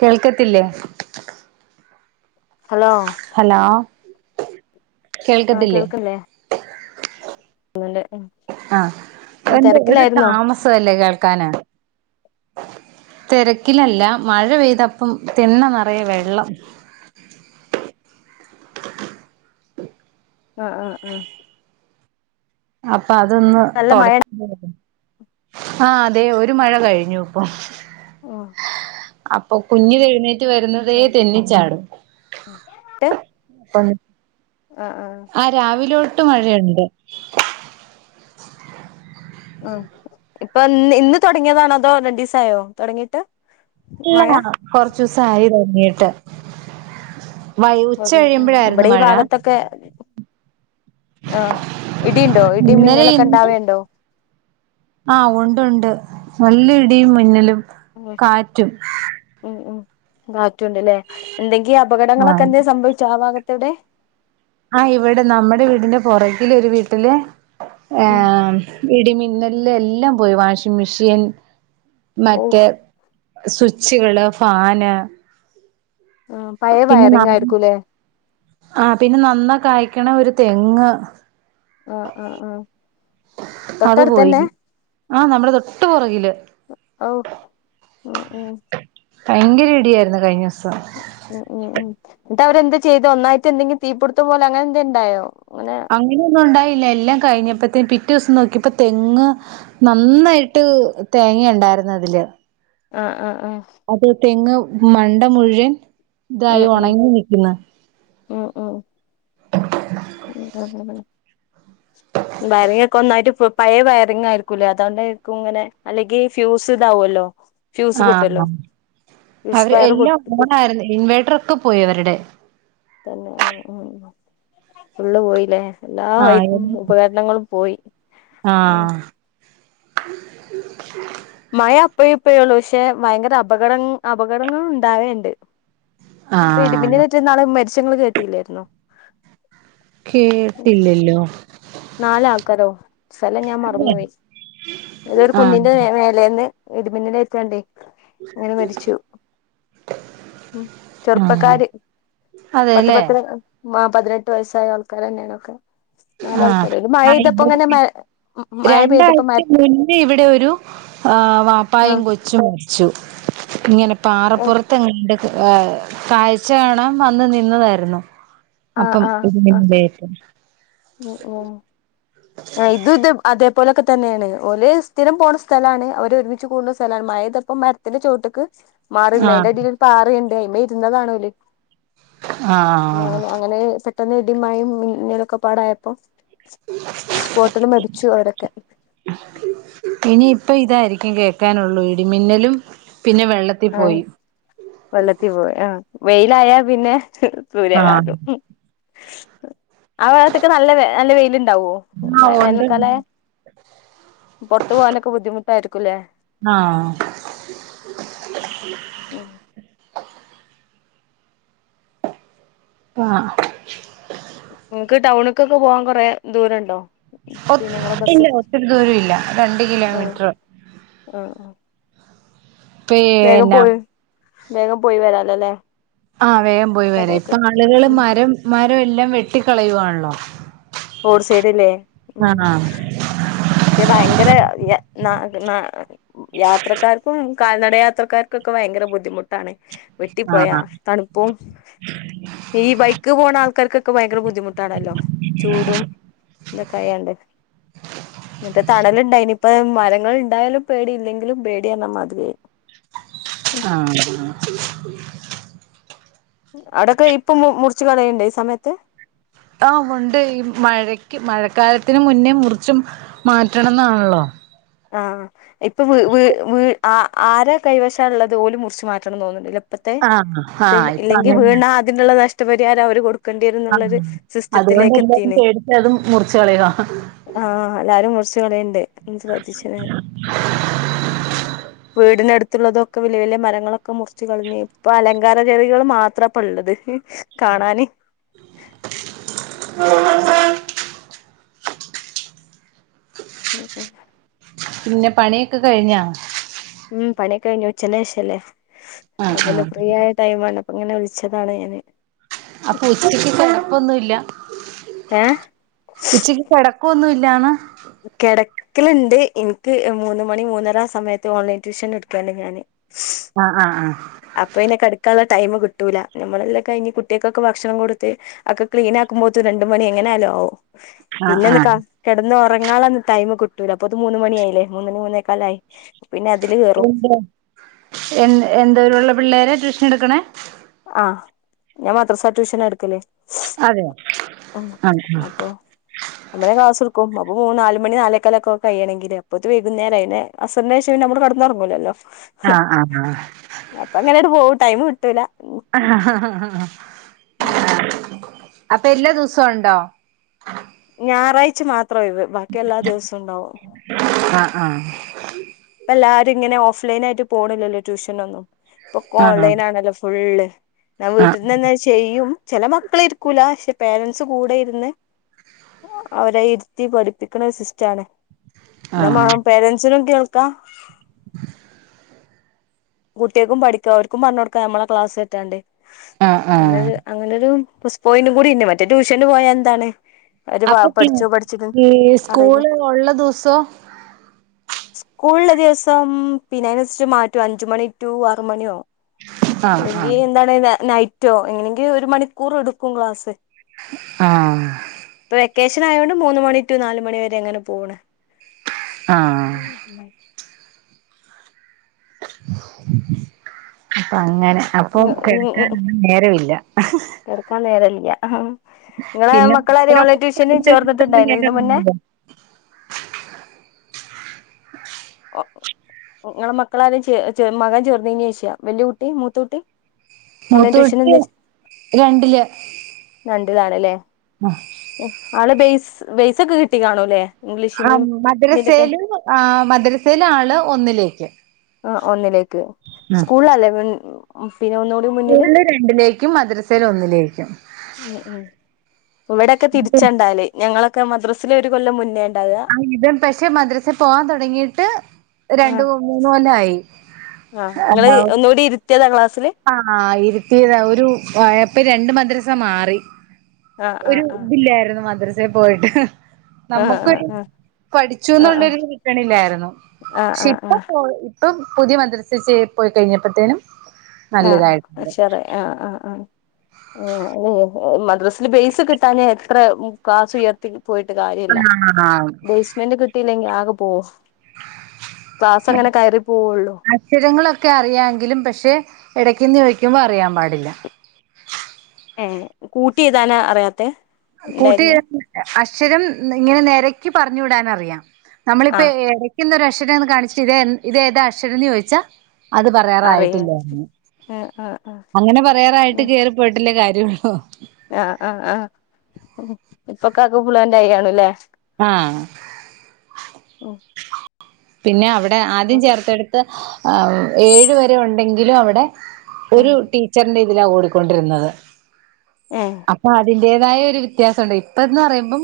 കേൾക്കത്തില്ലേ hello ആഹ് കേൾക്കത്തില്ലേ കേൾക്കല്ലേ അന്നല്ലേ ആഹ് എന്തെ ഒരു താമസമല്ലേ കേൾ ക്കാന തെരക്കിലല്ല മഴ പെയ്തപ്പം തിണ്ണ നെറയെ വെള്ളം ആ ആ ആ അഫ് അപ്പൊ അതൊന്ന് നല്ല മഴ തുടക്ക ആയിരുന്നു ആ അതെ ഒരു മഴ കഴിഞ്ഞു ഇപ്പൊ ആ അപ്പൊ കുഞ്ഞ് എഴുന്നേ വരുന്നതേ തെന്നിച്ചാടും ട്ട് ആ രാവിലെ തെട്ട് മഴയുണ്ട് ഉം ഇപ്പൊ ഇന്ന് തുടങ്ങിയതാണതോ രണ്ടീസാ യോ തുടങ്ങിട്ട് ഇല്ല മഴ കൊറച്ച ദിവസം ആയി തുടങ്ങിട്ട് ട്ട് ഇവിടെ ഈ ഭഗത്തൊക്കെ ആഹാ ഇടിയുണ്ടോ ഇടി ഇന്നലെ മിന്നലൊക്കെ ഇന്നും ഉണ്ടാവേണ്ടോ ആഹ് ഉണ്ട് ഉണ്ട് നല്ല ഇടിയും മിന്നലും കാറ്റും വാത്- റ്റുണ്ട്ല്ലേ എന്തെങ്കി അപകടങ്ങളൊക്കെ ആഹ് എന്തെ സംഭവിച്ചോ ആ ഭാഗ്- എവിടെ ആഹ് ഇവിടെ നമ്മുടെ വീടിന്റെ പൊറകില് ഒരു വീട്ടില് ഏ ഉം മ് ഇടിമിന്നലില് എല്ലാം പോയി വാഷിംഗ് മെഷീൻ ഓ മറ്റേ സ്വിച്ചുകള് ഫാന് ആ പഴയ പിന്നെ ന വയറിങ് ആയിരിക്കൂല്ലേ ആ പിന്നെ നന്ന കായ് ക്കണ ഒരു തെങ്ങ് ആ ആ ആ അത് പോയി തൊട്ടടുത്തന്നെ ആഹ് നമ്മുടെ തൊട്ട് പുറകില് ആഹ് ഉ ഭയങ്കര ഇടിയായിരുന്നു കഴിഞ്ഞ്വാസം മ്മ് മ്മ് മ്മ് അവരെന്ത് ചെയ്തു ഒന്നായിട്ട് എന്തെങ്കി തീപിട്ത്തം പോലെ അങ്ങനെന്തെ ഇണ്ടായോ അങ്ങനെ അങ്ങനെയൊന്നും ഉണ്ടായില്ല ല്ലകഴിഞ്ഞപ്പെത്തേ പിറ്റേ ദിവസം നോക്കിയപ്പോ തെങ് നന്നായിട്ട് തേങ്ങ ഇണ്ടായിരുന്ന അതില് ആഹ് ആഹ് ആഹ് അത് തെങ്ങ് മണ്ട മുഴുവൻ ഇതായി ഉം ഒണങ്ങി നിക്കുന്നു വയറിങ്ങ് ഒക്കെ ഒന്നായിട്ട് പഴയ വയറിങ് ആയിരിക്കൂല്ലേ അതൊണ്ടാരിക്കും ഇങ്ങനെ അല്ലെങ്കി ഫ്യൂസ് ഇതാവോല്ലോ ആഹ് അവര് വയറ് എല്ലാം പൊട്ടി ഓണായിരുന്നു ഇൻവേർട്ടർ ഒക്കെ പോയി അവരുടെ തന്നെ ആഹ് ആഹ് ഫുള്ള് പോയില്ലേ എല്ലാ ആഹ് എ ഉപകരണങ്ങളും പോയി ഉം ആഹ് മഴ അപ്പേ ഇപ്പയേ ഉള്ളു പക്ഷെ ഭയങ്കര അപകട അപകടങ്ങൾ ഉണ്ടാവേണ്ട് പ്പ ആഹ് ഇടിമിന്നലേറ്റ് ന്നാള് മരിച്ച ങ്ങള് കേട്ടീല്ലാരുന്നോ കേട്ടില്ലല്ലോ നാല് ആൾക്കാരോ സ്ഥലം ഞാൻ മറന്നുപോയി ഏതോ ഒരു ആഹ് കുന്നിന്റെ മേലേന്ന് ഇടിമിന്നലേറ്റാണ്ടെ അങ്ങനെ മരിച്ചു ആഹ് ചെറുപ്പക്കാര് പത്ത് അതെല്ലേ പത്ത് മാ പതിനെട്ട് വയസ്സായ ആൾക്കാരെന്നാണ് ഒക്കെ ആ ഇവിടെ മ മഴ പെയ്തപ്പോ രണ്ടാഴ്ച്ച മര മുന്നേ ഇവിടെ ഒരു ആ വാപ്പായയും ആഹ് കൊച്ചും മരിച്ചു ഇങ്ങനെ പാറപ്പുറത്ത്ങ്ങണ്ട് ഹ് കാഴ്ച കാണാൻ വന്ന് നിന്നതായിരുന്നു അപ്പം ഇടിമിന്നൽ ഏറ്റു ഓ ഓ ഹേ ഇതും ഇതും അത് ഇതേപോലെക്കെ തന്നെയാണ് ഓല് സ്ഥിര പോണ സ്ഥലാണ് അവര് ഒരുമിച്ച് കൂടുന്ന സ്ഥലാണ് മഴപെയ്തപ്പം മരത്തിന്റെ ചുവട്ട്ക്ക് മാറി നിന്നേ ആഹ് അതിന്റെ അടിയിൽ പാറയിണ്ട് അയിമേ ഇരുന്നതാണ് ഓല് പിന്നെ ആഹ് അങ്ങനെ സെ പെട്ടെന്ന് ഇടി മഴയിം മിന്നലൊക്കെ പാടെ ആയപ്പോ [unintelligible] സ്‌പോട്ടിൽ മരിച്ചു അവരൊക്കെ ഇനിയിപ്പ ഇതായിരിക്കും കേൾക്കാനുള്ളൂ ഇടിമിന്നലും പിന്നെ വെള്ളത്തി അതെ പോയി വെള്ളത്തീ പോയി ആ വെയിലായാ പിന്നെ ആഹ് സൂര്യാഘാദം ആ വാഗത്തൊക്കെ നല്ല നല്ല വെയില് ണ്ടാവോ ആഹ് ഉണ്ട് വേനൽക്കാലായാ പൊറത്ത് പോവാനൊക്കെ ബുദ്ധിമുട്ടായിരിക്കുലേ ആഹ് ഉം ആഹ് നിങ്ങക്ക് ടൗണ്ക്കൊക്കെ പോവാൻ കൊറേ ദൂരണ്ടോ ഒ പിന്നെ നിങ്ങളെ ഇല്ല ബസ് ഒത്തിരി ദൂരം ഇല്ല രണ്ട് ആ കിലോമീറ്റർ ആ ആ വേഗം പിന്നെ പോയ് വേഗം പോയി വരാ ല്ലലേ ആഹ് വേം പോയി വരാ ഇപ്പൊ ആളുകള് ഉം മരം മ എല്ലാം വെട്ടിക്കളയുവാണല്ലോ റോഡ് സൈഡ്ല്ലേ മ് ആഹ് പക്ഷേ ഭയങ്കര [unintelligible] യാത്രക്കാർക്കും കാൽനട യാത്രക്കാർക്കൊക്കെ ഭയങ്കര ബുദ്ധിമുട്ടാണ്. വെട്ടിപ്പോയാ ആഹ് തണുപ്പും ഈ ബൈക്ക് പോണ ആൾക്കാർക്ക് ക്ക ഭയങ്കര ബുദ്ധമു ട്ടാണല്ലോ ചൂടും ഇതക്കായാണ്ട് ഇന്നട്ട് തണല്ണ്ടായ്ന്ന്പ്പ മരങ്ങൾ ഇണ്ടായാലും പേടിയില്ലെങ്കിലും പേടി എന്ന മാതിരിയായി ആഹ് ആഹ് അടക്ക ഇപ്പം മു മുറിച്ചു കളയണ്ടെ ഈ സമയത്ത് ആ മുണ്ട് ഈ മഴക്ക് മഴക്കാലത്തിന് മുന്നേ മുറിച്ചും മാറ്റണന്നാണല്ലോ ആഹ് ഇപ്പ വ് വ് വ് ആ ആര കൈവശാള്ളത് പോലും മുറിച്ചു മാറ്റണം തോന്നുന്നുല്ലേ ഇപ്പത്തെ ആഹ് ഇത് ആഹ് ഇപ്പൊ ഇല്ലെങ്കി അങ്ങനെയാ വീണാ അതിനുള്ള നഷ് റ്റ് പരിഹാരം അവര് കൊടു കണ്ടെരുന്നുള്ളത് ആഹ് അതുകൊണ്ട് എല്ലാരും സിസ്റ്റത്തിലേക്കെത്തിന് പേടിച്ച് അത് മുറിച്ച് കളയുവാ ആ ആ എല്ലാരും മുറിച്ച് [unintelligible] [unintelligible] വീടിനടു ത്തുള്ളതൊക്ക വലിയ വലിയ മരങ്ങളൊക്ക മുറിച്ച് കളഞ്ഞ് ഇപ്പ അലങ്കാര ചെടികള് മാത്രപ്പള്ളത് ഹ് കാണാന് [inaudible] [unintelligible] പിന്ന പണിയ്ക്ക കഴിഞ്ഞാ മ്മ് പണിയക്കഴിഞ്ഞു ഉച്ചല് ന്റെഷല്ലേ ആഹ് ആഹ് അപ്പൊന്ന് ഫ്രീയായ ടൈമാണ അങ്ങന വിളിച്ചതാണ് എന്നെ അപ്പ ഉച്ചയ്ക്ക് കിടപ്പൊന്നുല്ല ഏഹ് ഉച്ചക്ക് കിടക്കൊന്നുൽ ല്ലാന്ന് കിട ക്കലുണ്ട് എന്ക്ക് മൂന്ന് മണി മൂന്നരാ സമയത്ത് ഓൺലൈൻ ട്യൂഷൻ എടുക്കാണ് ഞാന് ആഹ് ആഹ് ആഹ് അപ്പ ഇനി കടുക്കാള്ള ടൈമ് കിട്ടൂല്ല നമ്മളെല്ലാ കയിഞ്ഞ് കുട്ടികക്കൊക്ക ഭക്ഷണം കൊടുത്ത് അക്ക ക്ലീനാക്കുമ്പോത്ത് രണ്ട് മണി എങ്ങനായാലു ആവും ആഹ് പിന്നെന്ന് ക ആഹ് കിടന്ന് ഉറങ്ങാള്ളത് ടൈമ് ട്ടൂല അപ്പൊത് മൂന്ന് മണിയായില്ലേ മൂന്നണി മൂന്നേക്കാലായി പിന്നെ അതില് കേറും [unintelligible] എന്ന് എന്തരുള്ള പിള്ളേരെ ട്യൂഷെടുക്കണ ആഹ് ഞാൻ മദ്രസ്സ ട്യൂഷനാ എടുക്കല്ല് അതെ ആണ് ആ നമ്മളേ ക്ലാസ്സെട്ക്കും അപ്പ മൂന്ന് നാല്മണി നാലേക്കാലൊക്കെ കഴിയണങ്കില് അപ്പോത്തിന് വകുന്നേരായിലെ ന്നെ അസർനേഷം നമ്മള്കടന്നോർങ്ങൂലെ ഹ് ആഹ് ആഹ് അപ്പൊ അങ്ങനെട്ട് പോവും ടൈം കിട്ടൂ ഹ ഹാ ഹാ ഹാ ഹും അപ്പൊ എല്ലാ ദിവസണ്ടോ ഞായറാഴ്ച മാത്രം ഒയിവ് വ ക് എല്ലാ ദിവസവും ഉണ്ടാവും ആഹ് ആഹ് ഇപ്പ എല്ലാരും ഇങ്ങനെ ഓഫ്ലൈനായിട്ട് പോണില്ലല്ലോ ട്യൂഷനൊന്നും ഇപ്പൊക്കോ ആഹ് ഓൺലൈൻ ആണല്ലോ ഫുള്ള് നാൻ ആഹ് വീട്ടിന്നന്നെ ചെയ്യും ചില മക്കളിരിക്കൂല പക്ഷെ പേരന്റസ് കൂടെ ഇരുന്ന് അവരെ ഇരുത്തി പഠിപ്പിക്കണ ഒരു സിസ്റ്റാണ് ആഹ് മണം പേരൻസിനും കേൾക് ക്കാം [unintelligible] കുട്ടിക്കും പഠിക്ക അവർക്കും പറഞ്ഞു കൊടുക്കാ നമ്മളെ ക്ലാസ് കേട്ടാണ്ട് ആഹ് ആഹ് അങ്ങനെരു അങ്ങനൊരു പ്ലസ് പോയിന്റ് കൂടിണ്ട് മറ്റേ ട്യൂഷന് പോയാ എന്താണ് അവര് അപ്പൊ പഠിച്ചോ പഠിച്ചിട്ട് ഈ അറിയില്ല സ്കൂള് ഒള്ള ദവസോ സ്കൂള്ള്ള ദിവസം ഐനൻസരിച്ച് മാറ്റും അഞ്ച് മണി ടു ആറ് മണിയോ ആഹ് അല്ലങ്കി ആഹ് എന്താണ് ന നൈറ്റ് റ്റോ എങ്ങനെങ്കിലും ഒരു മണിക്കൂർ എടുക്കും ക്ലാസ് ആഹ് ഇപ്പൊ വെക്കേഷൻ ആയോണ്ട് മൂന്ന് മണി ടു നാല് മണി വരെ എങ്ങനെ പോണ് ആഹ് [unintelligible] അപ്പൊ അങ്ങനെ അപ്പൊ കിടക്കാനൊന്നും നേരമില്ല ഹ് ഹ് ആഹ് ഇല്ല പിന്നെപ്പ കഴന്നെ ചേർന്നിട്ടുണ്ടായിരുന്നോ ഇതിന് മുന്നേ നേരമാണോ [unintelligible] ഓ ഓ ങ്ങളെ മക്കളാരേലും ചെ മകൻ ചേർന്നീനോ വലിയ കുട്ടി മൂത്തകുട്ടി മൂത്തട്ടി രണ്ടില് രണ്ടിലാണല്ലേ ആള് ബെയ്സ് ബെസൊക്കെ കിട്ടി കാണു അല്ലേ ആ മദ്രസയില് ആ മദ്രസയില ആള് ഒന്നില് [unintelligible] ആ ഒന്നിലേക്ക് സ്കൂൾ അല്ലേ മുന്നിൽ ഓഫഹ് സ്കൂളിൽ രണ്ടിലേക്കും മദ്രസൽ ഒന്നിലേക്കും മ് മ് ഇവിടെക്കെ തിരിച്ചണ്ടാല് ഞങ്ങളൊക്കെ ഒക്കെ മദ്രസാല് ഒരു കൊല്ല മുന്നേണ് ആ ഇതും പക്ഷെ മദ്രസൽ പോവാൻ തുടങ്ങിട്ട് രണ്ടു ആഹ് മൂന്ന് കൊല്ലായി ആഹ് നിങ്ങള് ഒന്നുകൂടി ഇരുത്തിയാലെ ക്ലാസ് ആഹ് ആഹ് ഇരുത്തിയതാ ഒരു അപ്പൊ രണ്ട് മദ്രസ മാറി ആഹ് ഒരു ആഹ് ഇതില്ലായിരുന്നു മദ്രസ് ദേ പോയിട്ട് ആഹ് ആഹ് നമുക്കൊരു ആഹ് പഠിച്ചു ആഹ് എന്നുള്ളരുത് കിട്ടണില്ലായിരുന്നു ആഹ് പക്ഷെ ആഹ് ഇപ്പൊ ആഹ് പോ ഇപ്പം പുതിയ മദ്രസച്ചേർ പോയി കഴിഞ്ഞപ്പോഴത്തേനും ആഹ് അക്ഷറേ ആഹ് ആഹ് ആഹ് മ ഡ്രസ്സില് ബേസ് കിട്ടാഞ്ഞ് എത്ര മ് കാഷ് ഉയർത്തി പോയിട്ട് കാരില്ല ആഹ് ബേസ്മെന്റ് കിട്ടി ഇല്ലെങ്കി ആകെ പോസ് അക് പോവുള്ളൂ അക്ഷരങ്ങളൊക്കെ അറിയാെങ്കിലും പക്ഷെ ഇടയ്ക്കിന്ന് ചോദിക്കുമ്പോൾ അറിയാൻ പാടില്ല ഏ കൂട്ടി എഴ്താനാ അറിയാത്തെ കൂട്ടി ഉണ്ടായിരുന്നേ അക്ഷരം ഇങ്ങനെ നേരെ എനിക്ക് പറഞ്ഞ് വിടാനറിയാം നമ്മളിപ്പ ആ ഇടയ്ക്കുന്നൊര [unintelligible] കാണിച്ചട്ട് ഇത് ഇത ഏതാ അക്ഷരം എന്ന് ചോദിച്ചാ അത് അറിയാം പറയാറായിട്ടില്ലേ ആ ആ ആ അങ്ങനെ പറയാറായിട്ട് കേയറിപ്പോയിട്ടില്ല കാര്യം ആഹ് ആഹ് ആഹ് ഇപ്പൊപ്പാക്ക് ഫുളന്റ് ആയി കാണുല്ലേ ആഹ് ഉം പിന്നെ അവി എ ആദ്യം ഉം ചേർത്തട്ത് അ ഉ ഏയ്‌വരെ ഉണ്ടങ്കിലു അവടെ ഉം ഒരു ടീച്ചർന്റെ തിലെ ഓടികൊണ്ടിരുന്നത് ഏ അപ്പൊ അതിൻ ജെതായെ രു വെത്യാസോണ്ട് ഇപ്പന്നറിയുമ്പം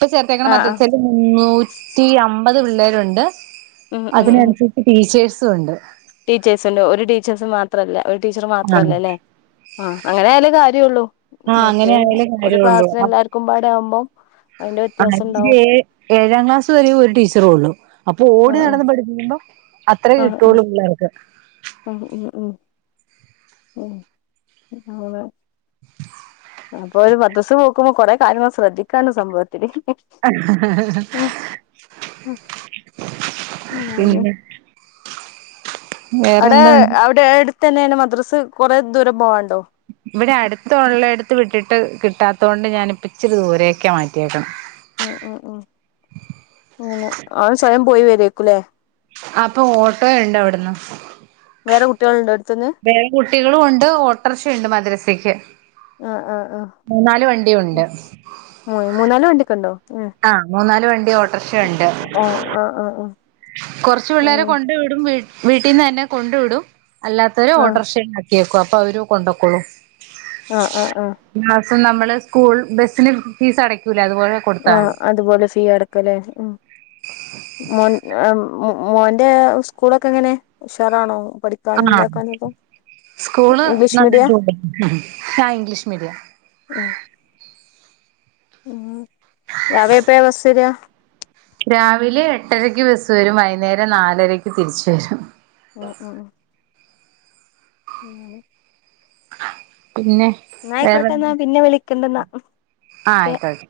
പ്പ തേങ്ങണ ആ ആ മദ്അസേല് നൂറ്റിഅമ്പ് മ്പത് പിള്ളേരുണ്ട് അതിന് ശെരിക് ടീച്ചേയ്സ് തുണ്ട് ടീച്ചേയ്സല്ലോ ഒരു ടീച്ചേസ് മാത്രല്ല ഒരു ടീച്ചർ ആഹ് മാത്രല്ലലെ അ അങ്ങനായാലെ കാര്യുള്ളു ആ അങ്ങനെആൻകിലെ കാര്യൊള്ളു പാടെ ആവുമ്പം അയിന്റെ വ്യത്യാസം ഉണ്ടാവും [unintelligible] ഏയാംക്ലാസ് വരെ ഒരു ടീച്ചറുള്ളു അപൊ ആഹ് ഓടിനടന്ന് പഠിപ്പികുമ്പം അത്രെ കിട്ടൊള്ളു [unintelligible] [unintelligible] ഉം ഉം ഉം ഉ ആവെ അപ്പൊ ഒരു പത്തൊസം ഓകുമ്പോ കൊറേ കാര്യങ്ങള് ശ്രദ്ധിക്കാന്ന് സ [unintelligible] ആ അ [unintelligible] പിന്നെ അവ്ടെ വേറെന്തുണ്ട് അവ്ടേ ടിസ് തന്നെണോ മദ്രസ്സ് കൊറേ ദൂരെ പോവാണ്ടോ? വിടെ അടുത്തുള്ളേട്ത് വിട്ടിട്ട് കിട്ടാത്തോണ്ട് ഞാനിപ്ച്ചിരി ദൂരേക്ക മാറ്റിയത് അ അ ആ ഇല്ല അഹ് സ്വയം പോയി വരേക്കുല്ലേ അപൊ ഓട്ടോണ്ട് അവിട്ന്ന് വേറെ കുട്ട്യോള്ണ്ടോ വേറേം കുട്ടികളൊണ്ട് ഓട്രാശേംണ്ട് മദ്രസെക്ക് ആഹ് ആഹ് ആഹ് മൂന്നാല് വണ്ടിയുണ്ട് ഉം മൂന്നാല് വണ്ടിയൊക്കെ ഉണ്ടോ ഉം ആ മൂന്നാല് വണ്ടി ഓ ആഹ് ആഹ് അ അ കൊർച്ചു വിള്ളേരെ കൊണ്ടുവിടു [unintelligible] വീട്ടീന്നെന്നെ കൊണ്ടുവിടു അല്ലാത്തോര് ആഹ് ഓട്രഷേകാ കേക്കു അപ്പവരു കൊണ്ടക്കോളൂ ആ ആ ആ നമ്മള് സ്കൂൾ ബസിന് ഫീസ് അടക്ക ആ അതുപോലെ ഫീ അടക്കലേ ഉം മോ മോന്റെ സ്കൂളൊക്കെ എങ്ങനെ ഉഷാറാണോ പഠിക്കാനും ആഹ് ഇതാക്കാനൊക്കെ സ്കൂള് ഇംഗ്ലീഷ് നന്ന് മീഡിയ പോവ്ണ്ട് ഷാഇംഗ്ലീഷ് മീഡിയാ ഉം രാവിലെ എപ്പഴാ ബസ്സരാ രാവിലെ എട്ടരക്ക് ബസ് വരും വൈകുന്നേരം നാലരക്ക് തിരിച്ച്വരും ഉം ഉം ഉം പിന്നെ വേറെ എന്നായിക്കോട്ടെ എന്നാ പിന്നെ വിളിക്കണ്ടെന്നാ ആഹ് ഓക്കെ ആയിക്കോയി